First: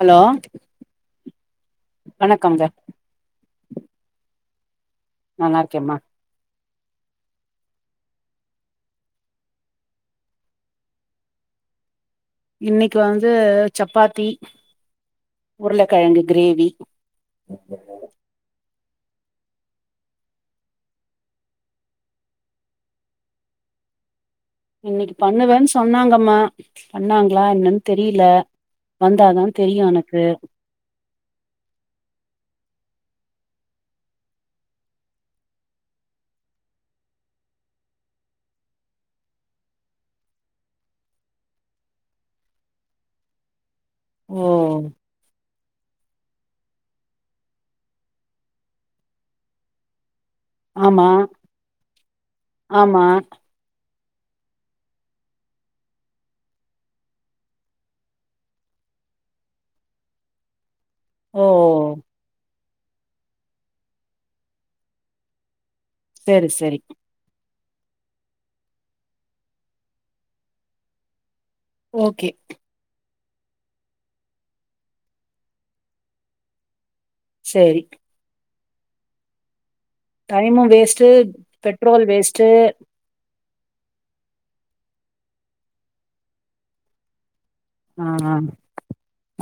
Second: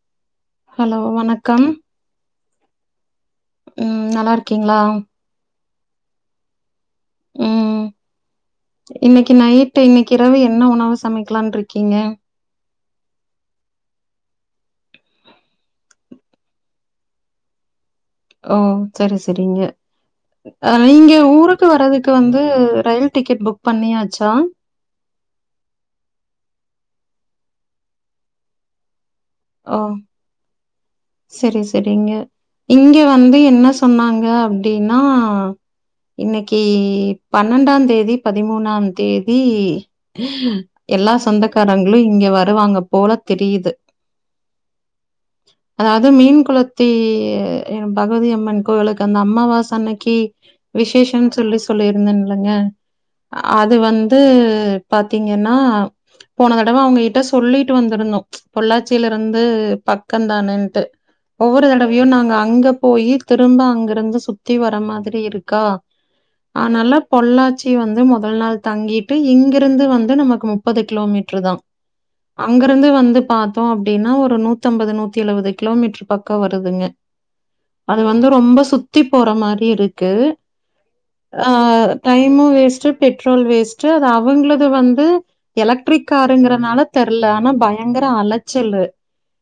Hello hello வணக்கம் வணக்கம்ங்க ம் நல்லாருக்கீங்களா நல்லாருக்கேம்மா ம் இன்னைக்கு நைட் இன்னைக்கு இறவு என்ன உணவு சமைக்கலான்ருக்கீங்க இன்னைக்கு வந்து சப்பாத்தி உருளக்கெழங்கு கிரேவி ஓ சரி சரிங்க அ இங்க ஊருக்கு வர்றதுக்கு வந்து ரயில் டிக்கெட் புக் பண்ணியாச்சா இன்னைக்கு பண்ணுவேன்னு சொன்னாங்கம்மா பண்ணாங்களா என்னன்னு தெரியல வந்தாதா ஓ தெரியு எனக்கு சரி சரிங்க இங்க வந்து என்ன சொன்னாங்க அப்டின்னா இன்னைக்கு பன்னெண்டாந்தேதி பதிமூனாந்தேதி எல்லா சொந்தக்காரங்களு இங்க வருவாங்க போல தெரியுது ஓ அது மீன் குளத்தி பகவதி அம்மன் கோவிலுக்கு அந்த அம்மாவாச அன்னைக்கு ஆமா விசேஷம்னு சொல்லி சொல்லியிருந்தேன்லங்க ஆமா அது வந் து பாத்தீங்கன்னா போன தடவ அவங்ககிட்ட சொல்லிட்டு வந்திருந்தோ பொள்ளாச்சிலருந்து பக்கந்தான டு ஓ ஒவ்வொரு தடவையு நாங்க அங்க போய்யி திரும்ப அங்கிருந்து சுத்தி வர மாதிரி இருக்கா சரி சரி ஆனால பொள்ளா ச்சி வந்து முதல் நாள் தங்கிட்டு இங்கிருந்து வந்து நமக்கு முப்பது கிலோமீட்டருதா ஓகே அங்கிருந்து வந்து பாத்தோ அப்படின்னா ஒரு நூத்தம்பது நூத்தி எழுபது கிலோமீட்டர் பக்க வருதுங்க சரி அது வந்து ரொம்ப சுத்தி போற மாரி இருக் கு time waste time waste petrol waste அது அவங்களது வந்து எலக்ட்ரிக் காருங்கிறதுனால தெரல ஆனா ஆ பயங்கர அலச்சல்லு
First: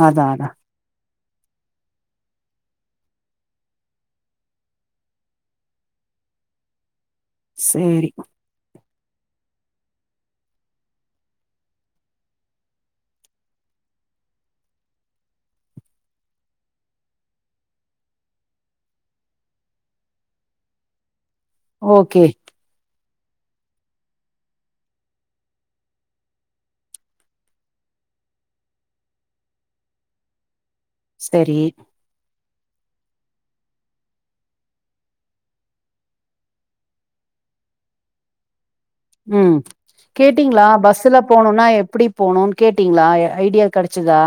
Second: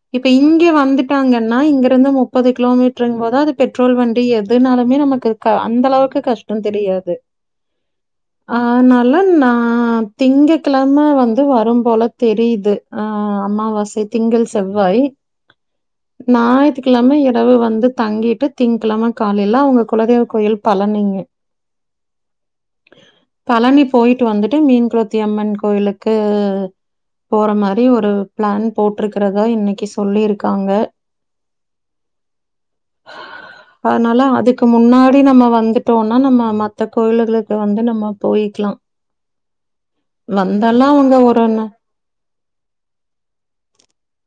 அதா இப்ப அதா இங்க வந்துட் டாங்கன்னா இங்கிருந்து முப்பது கிலோமீட்டர் போது அது பெட்ரோல் வண்டி எதுனாலுமே நமக்கு அந்த அளவுக் கு கஷ்ட தெரியாது சேரி நா திங்க கெழமை வந்து வரும் போல தெரியுது அ அம்மாவாசை திங்கள் செவ்வாய் ஞாயத்துக்கிழமை இரவு வந்து தங்கிட்டு திங்கிழமை காலையில அவங்க குலதெய்வ கோயில் பழனி ங்க ஓகே பழனி போயிட்டு வந்துட்டு மீன் குருத்தி அம்மன் கோயிலுக்கு போற மாரி ஒரு பிளான் போட்டிருக்கிறதா இன்னைக்கு சொல்லிருக்காங்க செரி அதனால அதுக்கு முன்னாடி நம்ம வந்துட்டோனா நம்ம மத்த கோயில்களுக்கு வந்து நம்ம போயிக்கலா ம் கேட்டீங்களா அவங்க பஸ்ல ஒரு ந போனுனா எப்டி போணுனு கேட்டீங்களா ஐடியா கிடைச்சதா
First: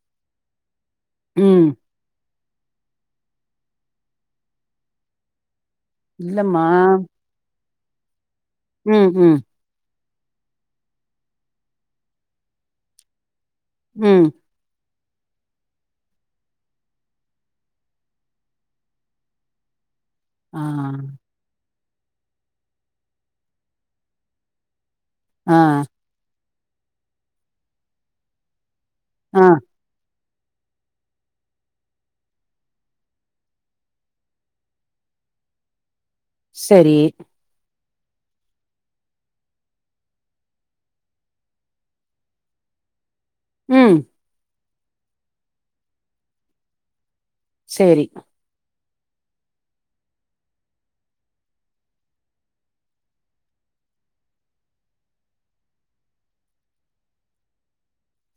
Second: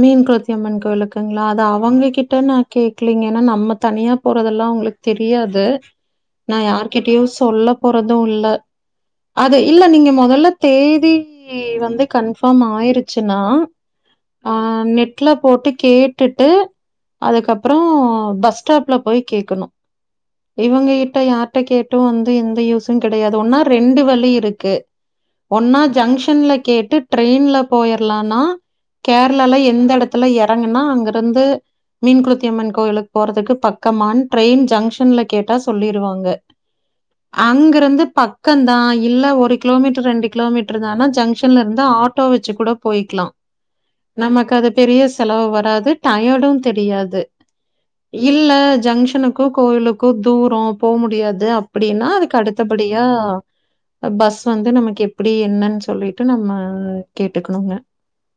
மீன் குளத்தியம்மன் கோயிலுக்ங்களா அது ம் அவுங்க கிட் ட்ட கேக்லீங்க நம்ம தனியா போறதெல்லா அவுங்களுக் தெரியாது நா இல்லம்மா யார்கிட்டயு சொல்ல போறது இல்ல ம் ம் அது இல்ல நீங்க மொ நல்ல தேதி வந்து கன்ஃபார்ம் ஆயிருச்சுனா ம் ஆ நெட்ல போட்டு கேட்டுட்டு அதுக்கப்றோ பஸ் ஸ்டாப்ல போய் கேக்கணு ஆ இவுங்க கிட்ட யார்ட்ட கேட்டு வந்து எந்த யூஸு கெடையாது ஒன்னா ரெண்டு வலி இருக்கு ஆ ஒன்னா ஜங்ஷன்ல கேட்டு ட்ரெயின்ல போயிற்லானா ஆ கேரளால எந்த எடத்துல எறங்குனா அங்கருந்து மீன் குலத்தியம்மன் கோயிலுக்கு போறதுக்கு பக்கமானு ட்ரெயின் ஜங்ஷன்ல கேட்டா சொல்லிருவாங் ங்க சரி அங்கிருந்து பக்கந்தா இல்ல ஒரு கிலோமீட்டர் ரெண்டு கிலோமீட்டர் தானா ஜங்ஷன்ல இருந்து ஆட்டோ வச்சு கூட போயிக்லா ம் நமக்கு அது பெரிய செலவு வராது டயடு தெரியாது சரி இல்ல ஜங்ஷனுக்கு கோயிலுக்கு தூர போ முடியாது அப்டினா அதுக்கு அடுத்தபடியா பஸ் வந்து நமக்கு எப்டி என்னன் சொல்லிட்டு நம்ம கேட்டுகுணுங்க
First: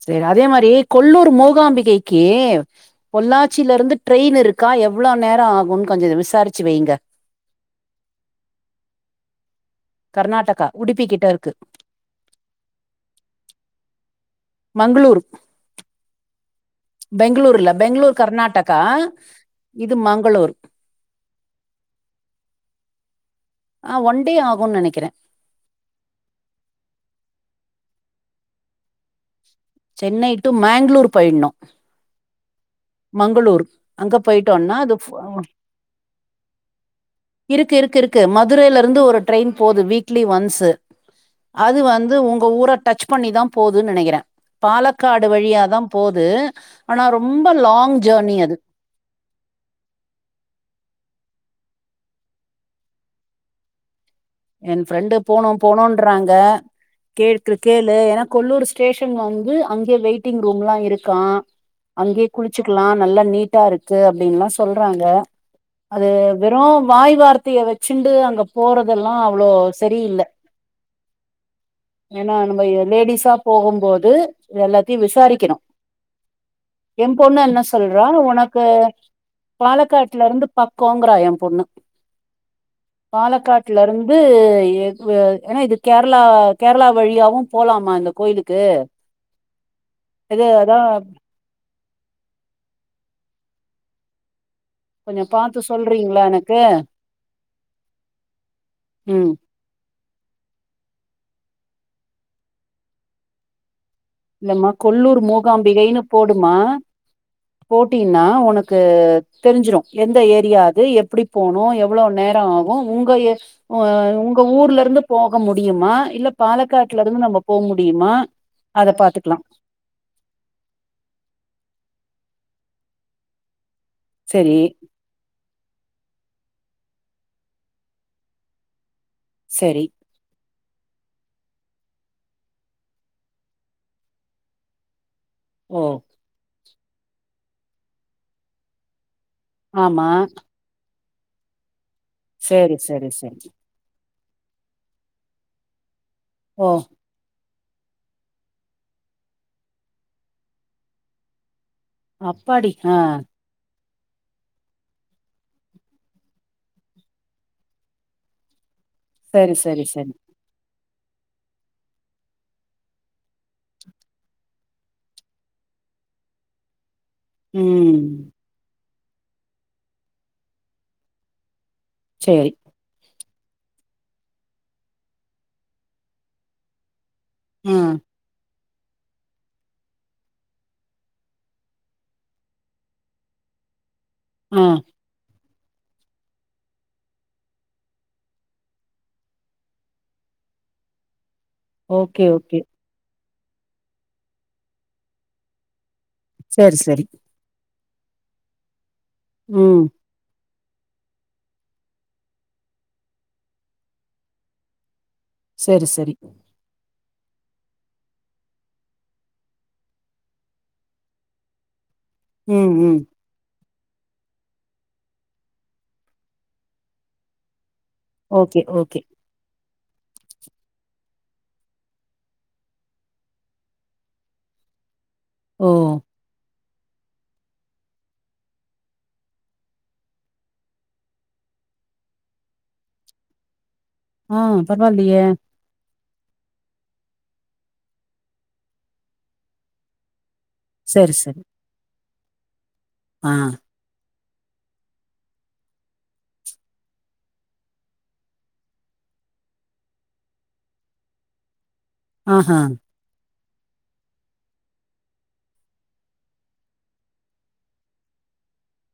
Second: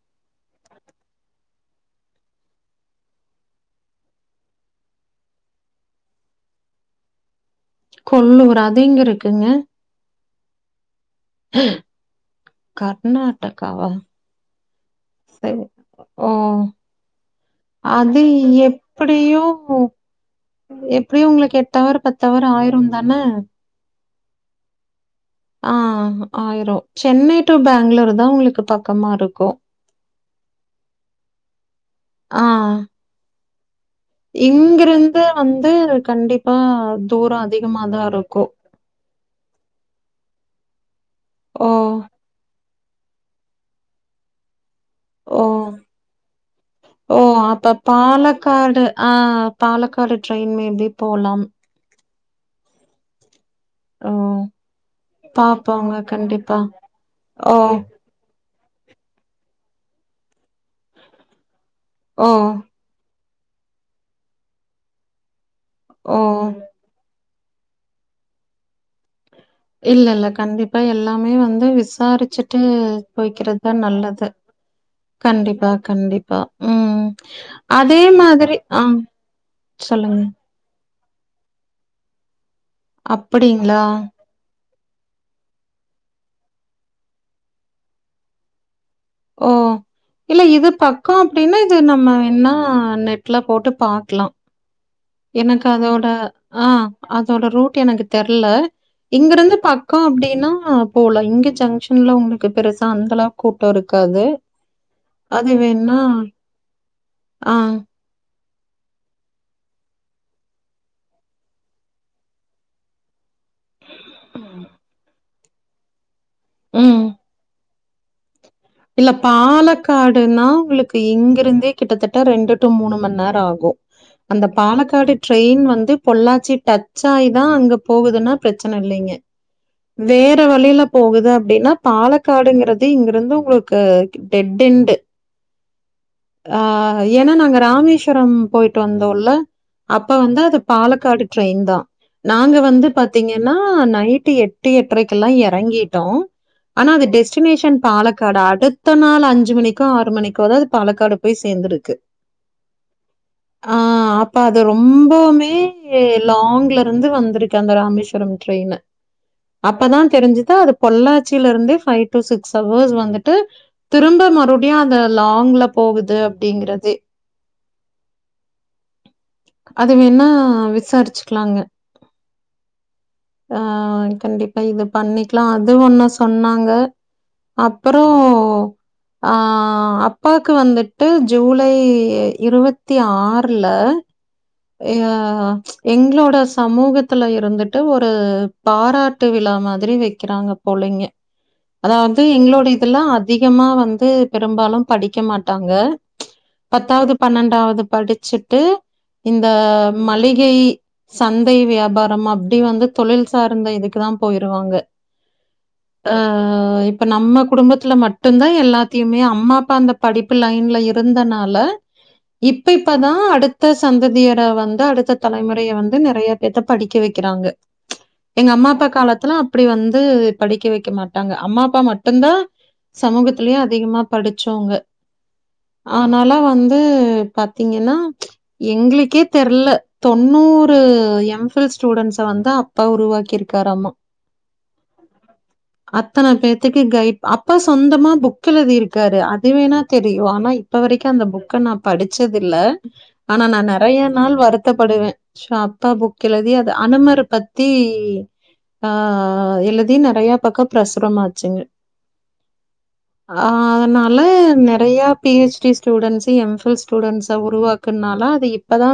செரி அதே மாரி கொல்லூர் மூகாம்பிகை கி பொள்ளாச்சில இருந்து ட்ரெயின் இருக்கா எவ்ளோ நேர ஆகுனு கொஞ்சோ இத விசாரிச்சு வைங்க கொல்லூரா அது எங்க இருக்குங்க கர்நாடகா உடுப்பி கிட் கர்நாடகாவா மங்களூர் செரி ஓ பெங்களூர் இல்ல பெங்களூர் அது கர்நாடகா எப்டியு இது மங்களூர் எப்டியு உங்ளுக்கு எட்டா ஒன் அவர் பத்தவர் ஆயிருந்தான ஆ ஒன் டே ஆகுனு நெனக்கிற ஆ ஆயிரு சென்னை டு பேங்களூர் தா உங்ளுக்கு பக்கமா இருக்கு சென்னை டு மேங்ளூர் போயிட்ணு ஆ உங்களூரு அங்க போயிட்டோனா அது ஃபு இங்கிருந்து வந்து கண்டிப்பா தூரம் இருக்கு அதிகமா இருக்கு தான் இருக்கு இருக்கும். மதுரைல இருந் து ஒரு ட்ரெயின் போது வீக்லி ஒன்ஸ் து ஓ! அது வந்து உங்க ஊர டச் பண்ணி தா போதுனு நெனக்கிற பாலக்காடு ஓ! வழியா தா போது ஆனா ஓ! ரொம் அப்ப பாலக்காடு ஆ பாலக்காடு ட்ரெயின் மேபி போலா ஓ! என் ஃப்ரெண்டு போனு பாப்போங்க போனுன்றாங்க கண்டிப்பா. கேக் ஓ! கேளு ஏனா கொல்லூர் சை ஸ்டேஷன் வந்து அங்கே வெயிட்டிங் ரூம்லா இருக்கா அங்கேயே ஓ! குளிச்சுக்லா நல்லா நீட் டா இருக்கு அப்படின்லா சொல்றாங்க அது ஓ! வெறு வாய் வார்த் தைய வச்சுன்டு அங்க போறதெலா அவ்ளோ இல்ல, சரியில்ல இல்ல. கண்டிப்பா எல்லாமே வந்து ஏனா விசாரிச்சுட்டு நம்ம லேடிஸா போய்க்கிறது தான் போகும்போது நல்லது. எல்லாத்தையு விசாரிக்கணு கண்டிப்பா, கண்டிப்பா. ம். என் பொண்ணு என்ன அதே சொல்றா மாதிரி உனக்கு ஆ சொல்லுங்க. பாலக்காட்லருந்து பக்கோங்ரா ஏ பொண்ணு அப்படிங் வீட்லருந்து ஏ வு ஏனா இது கேரளா கேரளா வழியாவு போலாமா இந்த கோயிலுக்கு ஓ இல்ல இது பக்கோ அப்டினா அது நம்ம வேன்னா நெட்ல போட்டு பாக்லா [unintelligible] எனக்கு அதோட சொல்றீங்களா எனக்கு ஆ அதோட ரூட் எனக்கு தெர்ல ம் இங்கருந்து பக் அக்கா அப்படின்னா போலா இங்க ஜங்ஷன்ல உங்களுக்கு பெருசா அந்தளவுக் கூட்ட இருக் இல்லமா கொல்லூர் மூகாம்பிகைன்னு போடுமா ஆ, போட்டினா உனக் கு தெரிஞ்சிரு எந்த ஏரியா அது எப்படி போனு எவ்வளவு நேர ஆகு உங்க ஏ அ ஒங்க ஊர்லருந்து போக முடியுமா இல்ல பாலக்காட்டுல ம். இருந்து நம்ம போக முடியுமா அத இல்ல பாத்துக்கலா பாலக்காடுன்னா உங்களுக்கு இங்கிருந்தே கிட்டத்தட்ட ரெண்டு டு மூணு மண் நேர ஆகு அந்த செரி பாலக்காடி ட்ரெயின் வ வந்து பொள்ளாச்சி டச்ச ஆாயி தா அங்க போகுதுன்னா பிரச்சனை இல்லைங்க சரி வர வழியில போகுது அப்படின்னா பாலக்காடுங்கிறது இங்கிருந்து உங்களுக் கு டெட் என்டு ஓ.. ஆ ஏன்னா நாங்க ராமேஸ்வரம் போயிட்டு வந்தோம்ல அப்ப ஆமா வந்து அது பால க்காடு டெயின் தா நாங்க செரி வந்து செரி செரி பாத்தீங்கன்னா நைட்டு எட்டு எட்டரைக்கெல்லா எறங்கிட் ஓ ஆனா அது டெஸ்டினேஷன் பாலக்காடு அடுத்த நாள் அஞ்சு மணிக்கோ ஆறு மணிக்கோ அதாவது பாலக்காடு போய் சேந்துரு அப்பாடி ஆ ஹ அப்ப அது ரொம்பவுமே லாங்ல இருந்து வந்திருக்கு அந்த ராமேஸ்வரம் ட்ரெயினு செரி செரி அப்பதா செரி தெரிஞ்சுது அது பொள்ளாச்சியில இருந்தே பைவ் டு சிக்ஸ் அவர்ஸ் வந்துட்டு திரும்ப மறுபடியு அந்த லாங்ல போகுது அப்படிங்கிறதே ம் அது வேணா விசாரிச்சுக்கலாங்க சேரி ஆ கண்டிப்பா இது பண்ணிக்கலா அது ஒன்னு சொன்னாங்க ஆ அப்புறோ ஆ அப்பா க்கு வந்துட்டு ஜூலை இருபத்தி ஆறுல ஏ ஆ எங்களோட சமூகத்துல இருந்துட்டு ஒரு பாராட்டு விழா மாதிரி வைக்கிறாங்க போலிங்க ஓகே அதாவாவந்து ஓகே எங்களோட இதுல்லா அதிகமா வந்து பெரும்பாலும் படிக்க மாட்டாங்க சரி சரி பத்தாவது பன்னெண்டாவது படிச்சுட்டு இந்த ம் மளிகை சந்தை வியாபாரம் அப்டி வந்து தொழில் சார்ந்த இதுக்கு தா போயிருவாங்க சரி ஆ சரி இப் ப நம்ம குடும்பத்துல மட்டுந்தா எல்லாத்தையுமே அம்மா அப்பா அந்த படிப்பு லைன்ல இருந்தனால இப்ப ம் ம் இப்பதா அடுத் சந்ததியர வந்து அடுத்த தலைமுறைய வந்து நறைய பேத்த படிக்க வைக்கிறாங்க எங்க ஓகே அம்மா அப்பா ஓகே காலத்தலா அப்படி வந்து படிக்க வைக்க மாட்டாங்க அம்மா அப்பா மட்டு தா சமூகத்திலயே அதிகமா படிச்சோங்க ஓ ஆனால வந்து பாத்தீங்கன்னா எங்களுக்கே தெர்ல தொண்ணூறு எம் ஃபில் ஸ்டூடண்ட்ஸ வந்து அப்பா உருவாக்கிருக் கிகாராமா ஆ பரவால்லையே அத்தனை பேத்துக்கு கைப் அப்பா சொந்தமா புக் எழுதி இருக்காரு அதுவேணா தெரியு ஆனா இப்ப வரைக்கு சரி அந்த சரி புக்க நா படிச்சதில்ல ஆ ஆனா நா நறையன் நாள் வருத்தப்படுவே சா அப்பா புக் எழுதி அது அனுமர் பத்தி ஆ எழுதி நறைய பக்க பிரசுரமாச்சுங்க ஆஹ்ஹ ஆ அதனால நறைய பிஹச்டி ஸ்டூடெண்ட்ஸ் எம்ஃபில் ஸ்டூடண்ட்ஸ உருவாக் இருக்குனால அது இப்பதா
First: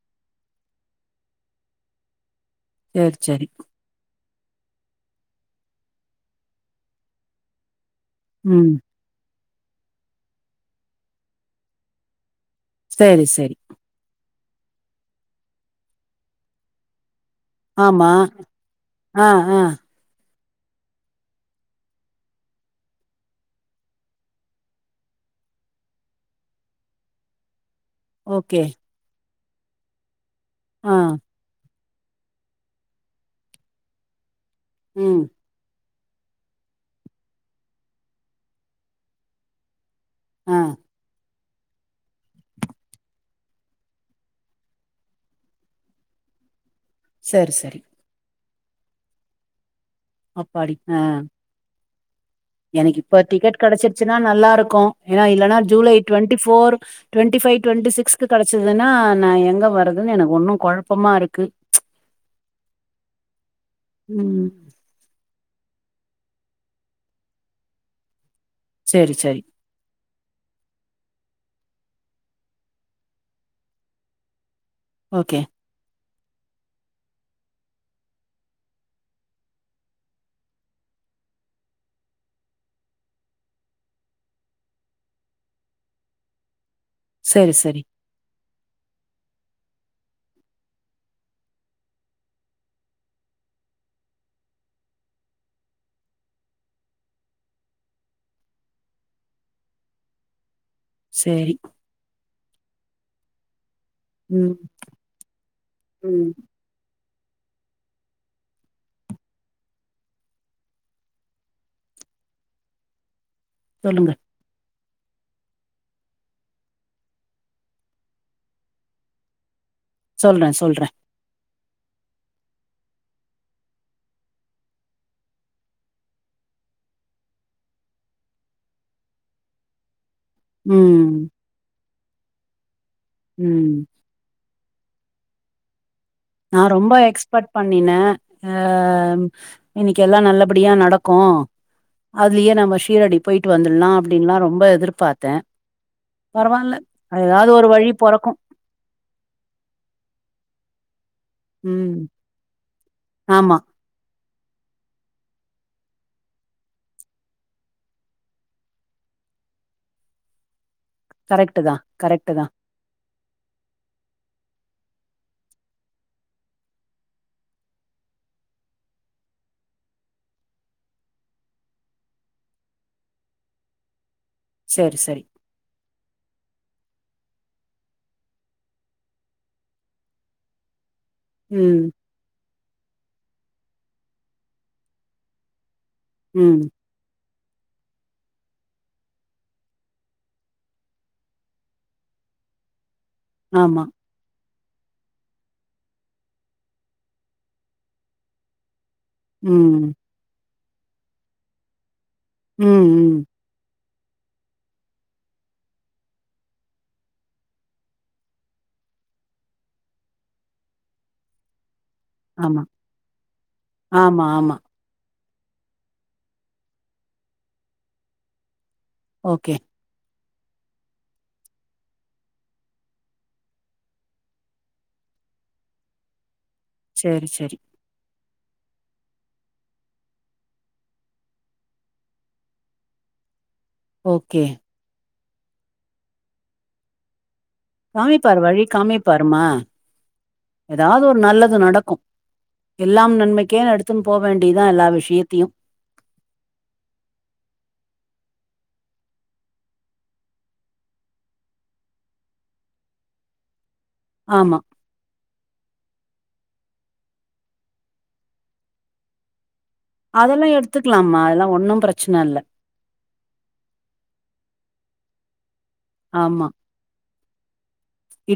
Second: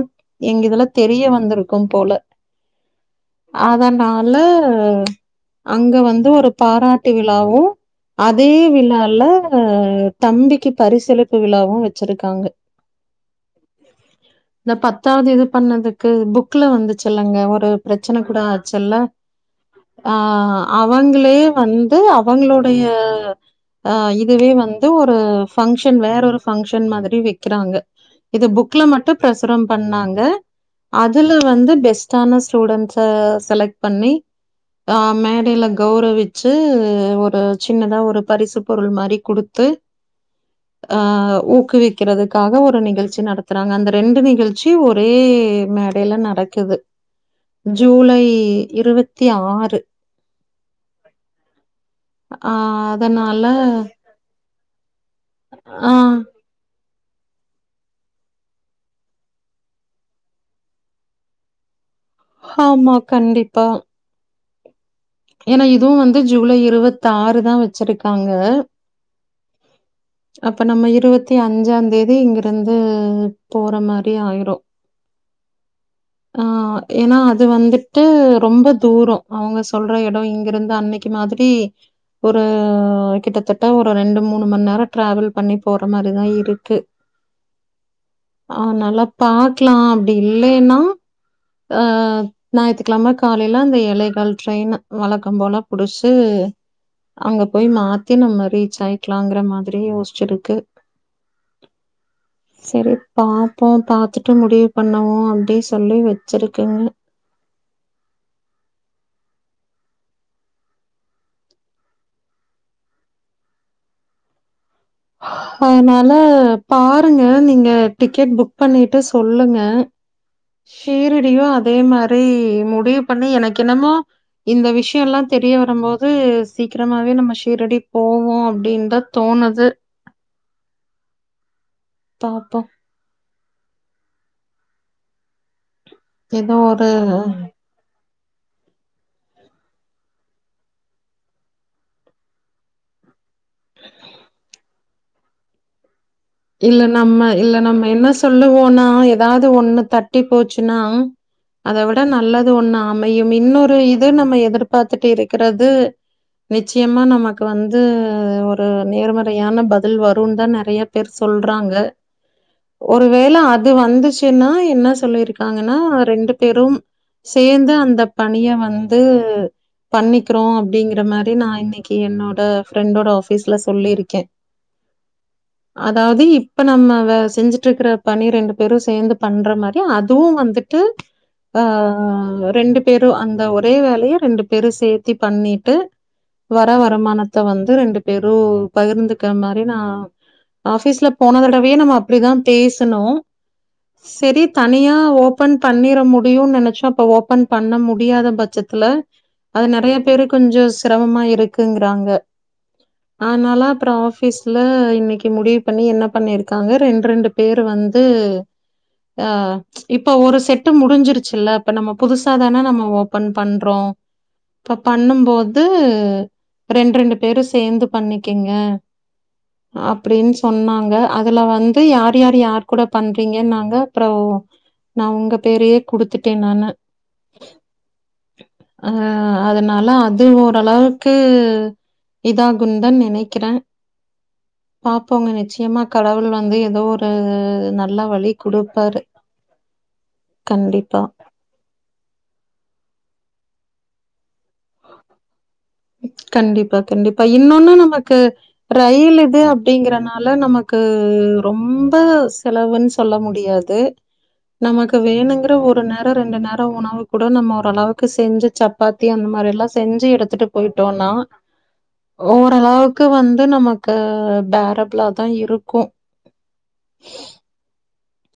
எங்க இதுல தெரிய வந்திருக்கு போல சேரி சேரி ல்ல அங்க வந்து ஒரு பாராட்டு விழாவு அதே ம் விழால தம்பிக்கு பரிசளிப்பு விழாவு வச்சிருக்காங்க சேரி சேரி இந்த பத்தாவது இது பண்ணதுக்கு புக்ல வந்துச்சு ல்லங்க ஒரு ஆமா பிரச்சனை கூட ஆச்சல்ல ஆ ஆ ஆ அவங்களே வந்து அவங்களுடைய அ இதுவே வந்து ஒரு பஃங்க்ஷன் வேற ஒரு பஃங்க்ஷன் மாதிரி வெய்க்குறாங்க இது ஓகே புக்ல மட்டு பிரசுரம் பண்ணாங்க ஆ அதுல வந்து பெஸ்ட் டான ஸ்டுடன்ஸ செலக்ட் பண்ணி ஆ ம் மேடைல கௌரவிச்சு ஒரு சின்னதா ஒரு பரிசு பொருள் மாதிரி கொடுத்து ஆ அ ஊக்குவிக்கிறதுக்காக ஒரு நிகழ்ச் சி நடத்துறாங்க அந்த ரெண்டு நிகழ்ச்சி ஒரே மேடையில நடக்குது சரி சரி ஜூலை இருவத்தி ஆறு அப்பாடி ஆ ஆ எனக்கு இப்ப அதனால டிக்கெட் கடைச்சிருச்சுன்னா நல்லா இருக்கு ஏன்னா இல்லன்னா ஆ July twenty four twenty five twenty சிக்ஸ்கு கடைச்சதுன்னா நா எங்க வர்றதுன்னு எனக்கு ஒன்னு கொழப்பமா இருக்கு ஆமா கண்டிப்பா ம் ஏன்னா இதுவு வந்து ஜூலை இருவத்தாறுதா வச்சிருக்காங்க சேரி சேரி அப்ப நம்ம இருவத்தி அஞ்சாந் தேதி இங்கிருந்து போற மாரி ஆயிரு ஓகே ஆ ஏன்னா அது வந்துட்டு ரொம்ப தூர அவங்க சொல்ற எட இங்கிருந்து அண் அன்னைக்கு மாதிரி ஒரு கிட்டத்தட்ட ஒரு ரெண்டு மூணு மண நேர ட்ராவல் பண்ணி போற மாரி தா இருக்கு. சரி சரி ஆனால பாக்கலா அப்டி இல்லைன்னா ஆ ஞாயித்துக்கிழம காலையில அந்த ஏலேகால் ட்ரெயின்னு வழக்க போல புடிச்சு அங்க போய் மாத்தி நம்ம ரீச் ஆயிக்கலாங்கிற மாதிரி யோசிச்சிருக்கு சேரி சரி பாப்போ பாத்துட்டு ம் முடிவு பண்ணுவோ அப்டி சொல்லி வச் ம் இருக்கங்க சொல்லுங்க அதனால பாருங்க நீங்க டிக்கெட் புக் பண்ணிட்டு சொல்லுங்க சொல்ற சொல்ற ஷீரடியும் அதே மாரி முடிவு பண்ணி எனக்கு என்னமோ இந்த விஷயல்லா தெரிய வரும் போது சீக்கிரமாவே நம்ம ஷீரடி போவோ அப்டீனுதா தோணுது ம் பாப்போ ம் ஏதோ நா ஒரு ரொம்ப எக்ஸ்பர்ட் பண்ணினே ஆ இன்னைக்கு எல்லா நல்லபடியா நடக்கு அதுலயே நம்ம ஷீரடி போயிட்டு வந்துடலா அப்படின்னுல்லா ரொம்ப எதிர்பார்த்தே பரவால்ல இல்ல நம்ம ஏதாவது இல்ல ஒரு நம்ம வழி என்ன பொறக்கு சொல்லுவோம்னா ஏதாவது ஒண்ணு தட்டி போச்சுன்னா அத விட ம் நல்லது ஒண்ணு அமையும் ஆமா இன்னொரு இது நம்ம எதிர்பார்த்துட்டு இருக்கிறது நிச்சயமா நமக்கு வந்து ஒரு நேர்மறையான பதில் வருனுதா நெறைய பேர் கரெக்ட் சொல்றாங்க தா கரெக்ட் தா ஒ ஒரு வேள அது வந்துச்சுன்னா என்ன சொல்லிருக்காங்கன்னா ரெண்டு பேரும் சேந்து அந்த பணிய வந்து பண்ணிக்றோ அப்டிங்கிற மாரி நா இன்னைக்கு என்னோட ஃப்ரண்டோட ஆஃபீஸ்ல சொல்லிருக்கே செரி சரி அதாவ்து இப்ப நம்ம வே செஞ்சிட்ருக்கற பணிரண்டு பேரு சேந்து பண்ற மாரி அதுவு வந் துட்டு ஆ ம் ரண்டு பேரு அந்த ஒரே வேலய ரண்டு பேரு சேத்தி பண்ணிட்டு ம் வர வருமானத்த வந்து ரெண்டு பேரு பகிர்ந்துக்கிற மாரி நா ஆபீஸ்ல போன தடவயே நம்ம அப்டிதா பேசனோ ஆமா செரி தனியா ஓபன் பண்ணிர முடியும்னு நெனச்சோ அப்ப ஓப்பன் பண்ண முடியாத பட்சத்துல அது ம் நறைய பேரு கொஞ்ச சிரமமா இருக்குங்றாங்க ம் ம் அப்ற ஆஃபிஸ்ல இன்னக் கி முடிவ் பண்ணி என்ன பண்ணிர்க்காங்க ரெண்ட் ரெண்டு பேரு வந்து ஆ இப்ப ஒரு செட்டு முடிஞ்சிருச்சில்ல இப்ப நம்ம புதுசா தான ஆமா நம்ம ஓப்பன் பண்றோம் ஆமா ஆமா அப்ப பண்ணும் போ து ரெண்ட் ரெண்டு பேரு சேந்து பண்ணிக்கிங்க ஓகே அப்டின் சொன்னாங்க அதல வந்து யார்யார் யார் கூட பண்றிங்கனாங்க அப்றோ நா உங்க பேரயே குடுத்திட்டே நானு சேரி சரி அ அதனால அது ஓரளவுக்கூ இதாகுண்தா நெனைக்கறே ஓக்கே பாப்போங்க நிச்சயமா கடவுள் வந்து ஏதோ ஒரு நல்ல காமிப்பாரு வழி குடுப்பாரு. காமிப்பாரு மா கண்டிப்பா. எதாவ்து ஒரு நல்லது நடக்கு எல்லாம் நன்மை க்கேனு எடுத்துன் போ வேண்டிதா எல்லா விஷியத்தியு கண்டிபா கண்டிபா இன்னொன்னு நமக்கு ரயிலிது அப்டிங்கறனால நமக்கு ரொம்ப செலவுன் சொல்ல முடியாது ஆமா நமக்கு வேணுங்ற ஒரு நேர ரண்டு நேர ர உணவு கூட நம்ம ஓரளவுக்கு செஞ்சி சப்பாத்தி அந்த மாரியெலா செஞ்ஜீ எடுத்திட்டு அதெல்லா டோனா எடுத்துக்கலாம்மா அதெல்லா ஒன்னும் பிரச்சன இல்ல ஓரளவ்க்கு வந்து நமக்கு பே ஃபேரபலதா இருக்கு ஆம்மா [inaudible]